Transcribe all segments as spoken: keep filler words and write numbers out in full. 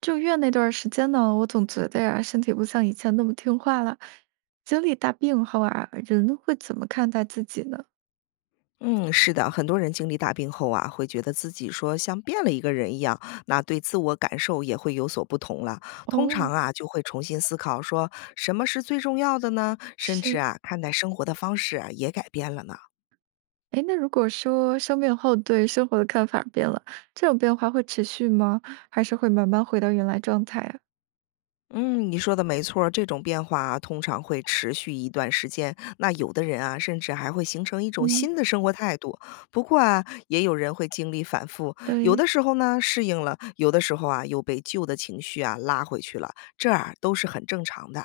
住院那段时间呢，我总觉得呀，身体不像以前那么听话了。经历大病后啊，人会怎么看待自己呢？嗯，是的，很多人经历大病后啊，会觉得自己说像变了一个人一样，那对自我感受也会有所不同了。通常哦，啊，就会重新思考说什么是最重要的呢？甚至是。啊，看待生活的方式啊也改变了呢。哎，那如果说生病后对生活的看法变了，这种变化会持续吗？还是会慢慢回到原来状态啊？嗯，你说的没错儿这种变化啊通常会持续一段时间。那有的人啊，甚至还会形成一种嗯，新的生活态度。不过啊，也有人会经历反复，有对。的时候呢适应了，有的时候啊又被旧的情绪啊拉回去了，这啊都是很正常的。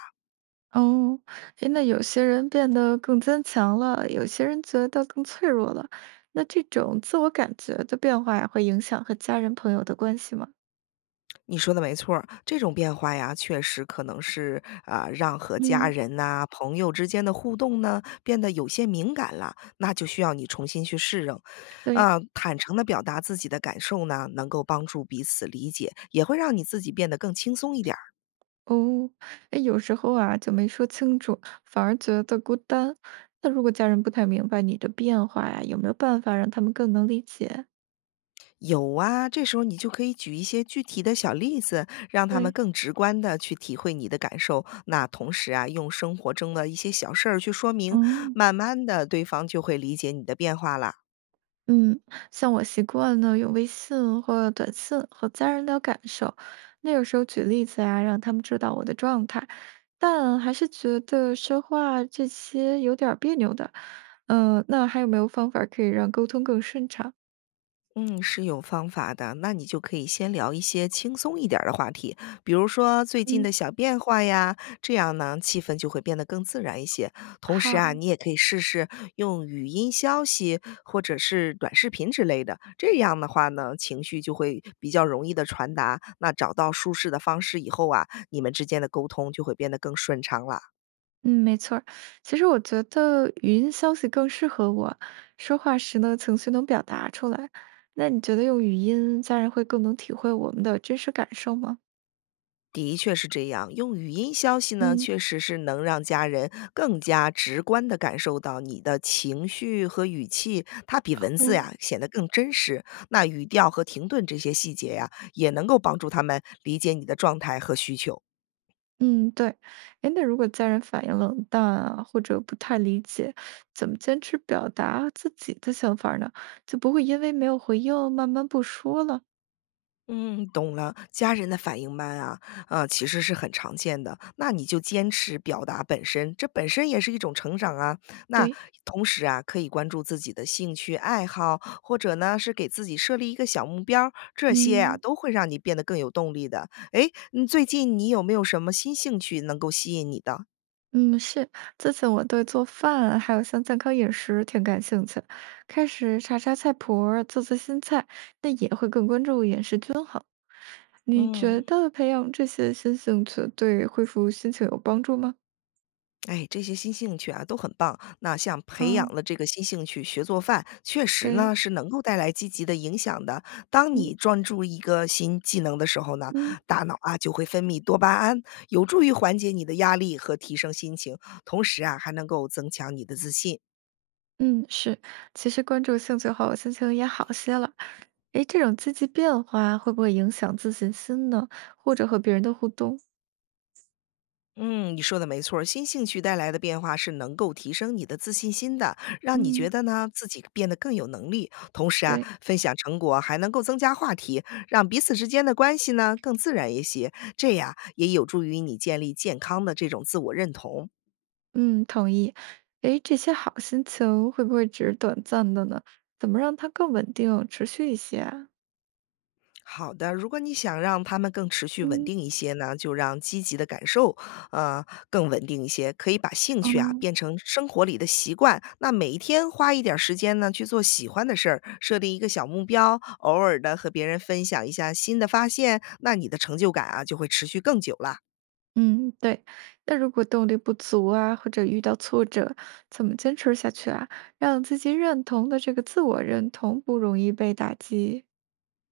哦，哎，那有些人变得更坚强了，有些人觉得更脆弱了。那这种自我感觉的变化呀，会影响和家人朋友的关系吗？你说的没错儿，这种变化呀，确实可能是啊、让和家嗯，人呐、朋友之间的互动呢变得有些敏感了，那就需要你重新去适应。对。啊、坦诚的表达自己的感受呢，能够帮助彼此理解，也会让你自己变得更轻松一点儿。哦，哎，有时候啊，就没说清楚，反而觉得孤单。那如果家人不太明白你的变化呀，有没有办法让他们更能理解？有啊，这时候你就可以举一些具体的小例子，让他们对，更直观的去体会你的感受。那同时啊，用生活中的一些小事儿去说明，嗯。慢慢的对方就会理解你的变化了。嗯，像我习惯呢，用微信或短信和家人聊感受，那有时候举例子啊，让他们知道我的状态，但还是觉得说话这些有点儿别扭的。嗯、那还有没有方法可以让沟通更顺畅？嗯，是有方法的。那你就可以先聊一些轻松一点儿的话题，比如说最近嗯，的小变化呀，这样呢气氛就会变得更自然一些。同时啊，好。你也可以试试用语音消息或者是短视频之类的，这样的话呢，情绪就会比较容易的传达。那找到舒适的方式以后啊，你们之间的沟通就会变得更顺畅了。嗯，没错儿。其实我觉得语音消息更适合我，说话时呢，情绪能表达出来。那你觉得用语音，家人会更能体会我们的真实感受吗？的确是这样，用语音消息呢，嗯，确实是能让家人更加直观地感受到你的情绪和语气，它比文字哦，呀显得更真实。那语调和停顿这些细节呀，也能够帮助他们理解你的状态和需求。嗯，对。哎，那如果家人反应冷淡啊，或者不太理解，怎么坚持表达自己的想法儿呢？就不会因为没有回应，慢慢不说了。嗯，懂了。家人的反应慢啊，啊，其实是很常见的。那你就坚持表达本身，这本身也是一种成长啊。那对，同时啊，可以关注自己的兴趣爱好，或者呢是给自己设立一个小目标儿这些啊嗯。都会让你变得更有动力的。诶，你最近你有没有什么新兴趣能够吸引你的？嗯，是，最近我对做饭还有像健康饮食挺感兴趣，开始查查菜谱儿做做新菜，那也会更关注饮食均衡。你觉嗯。得培养这些新兴趣对恢复心情有帮助吗？哎，这些新兴趣啊都很棒。那像培啊，养了这个新兴趣，学做饭，确实对，呢是能够带来积极的影响的。当嗯你专注一个新技能的时候呢，嗯大脑啊就会分泌多巴胺，有助于缓解你的压力和提升心情，同时啊还能够增强你的自信。嗯，是，其实关注兴趣后，心情也好些了。诶，这种积极变化会不会影响自信心呢？或者和别人的互动？嗯，你说的没错儿新兴趣带来的变化是能够提升你的自信心的，让你觉嗯，得呢自己变得更有能力。同时啊，对。分享成果还能够增加话题，让彼此之间的关系呢更自然一些。这样也有助于你建立健康的这种自我认同。嗯，同意。诶，这些好心情会不会只是短暂的呢？怎么让它更稳定、持续一些啊？好的，如果你想让他们更持续稳嗯，定一些呢，就让积极的感受，呃，更稳定一些。可以把兴趣啊哦，变成生活里的习惯，那每一天花一点儿时间呢去做喜欢的事儿，设定一个小目标，偶尔的和别人分享一下新的发现，那你的成就感啊就会持续更久了。嗯，对。那如果动力不足啊，或者遇到挫折，怎么坚持下去啊？让自己认同的这个自我认同不容易被打击。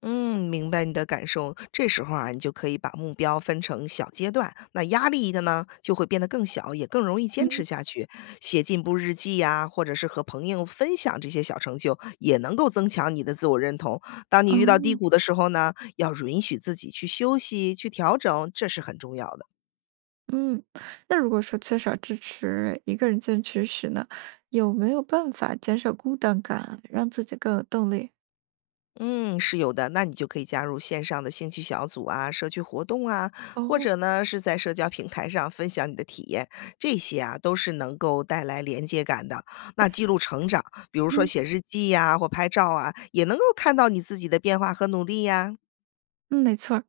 嗯，明白你的感受。这时候啊，你就可以把目标分成小阶段，那压力的呢就会变得更小，也更容易坚嗯，持下去。写进步日记呀、或者是和朋友分享这些小成就，也能够增强你的自我认同。当你遇到低哦，谷的时候呢，要允许自己去休息、去调整，这是很重要的。嗯，那如果说缺少支持，一个人坚持时呢，有没有办法减少孤单感，让自己更有动力？嗯，是有的。那你就可以加入线上的兴趣小组啊、社区活动啊，或哦，者呢是在社交平台上分享你的体验，这些啊都是能够带来连接感的。那记录成长，比如说嗯。写日记呀、或拍照啊，也能够看到你自己的变化和努力呀、嗯，没错儿，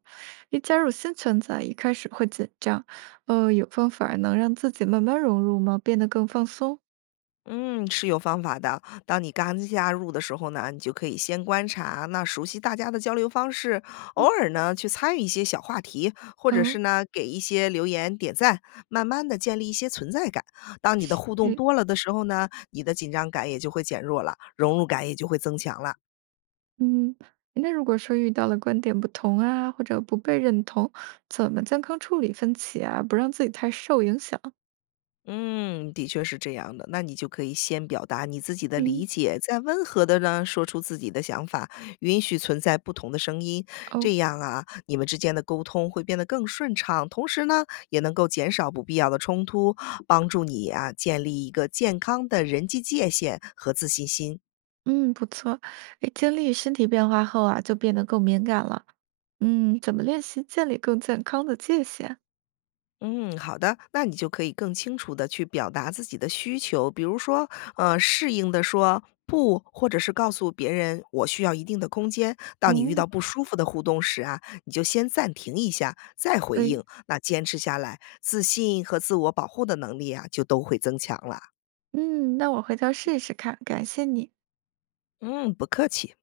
一加入新圈子啊，一开始会紧张，呃，有方法儿能让自己慢慢融入吗？变得更放松？嗯，是有方法的。当你刚加入的时候呢，你就可以先观察，那熟悉大家的交流方式，偶嗯尔呢去参与一些小话题，或者是哦，呢给一些留言点赞，慢慢的建立一些存在感。当你的互动嗯多了的时候呢，你的紧张感也就会减弱了，融入感也就会增强了。嗯，那如果说遇到了观点不同啊，或者不被认同，怎么健康处理分歧啊，不让自己太受影响？嗯，的确是这样的。那你就可以先表达你自己的理嗯解，再温和的呢说出自己的想法，允许存在不同的声音，哦，这样啊，你们之间的沟通会变得更顺畅，同时呢，也能够减少不必要的冲突，帮助你啊建立一个健康的人际界限和自信心。嗯，不错，哎，经历身体变化后啊，就变得更敏感了。嗯，怎么练习建立更健康的界限？嗯，好的，那你就可以更清楚的去表达自己的需求，比如说，呃，适应的说“不”，或者是告诉别人“我需要一定的空间”。当你遇到哦，不舒服的互动时啊，你就先暂停一下，再回对，应。那坚持下来，自信和自我保护的能力啊，就都会增强了。嗯，那我回头试试看，感谢你。嗯，不客气。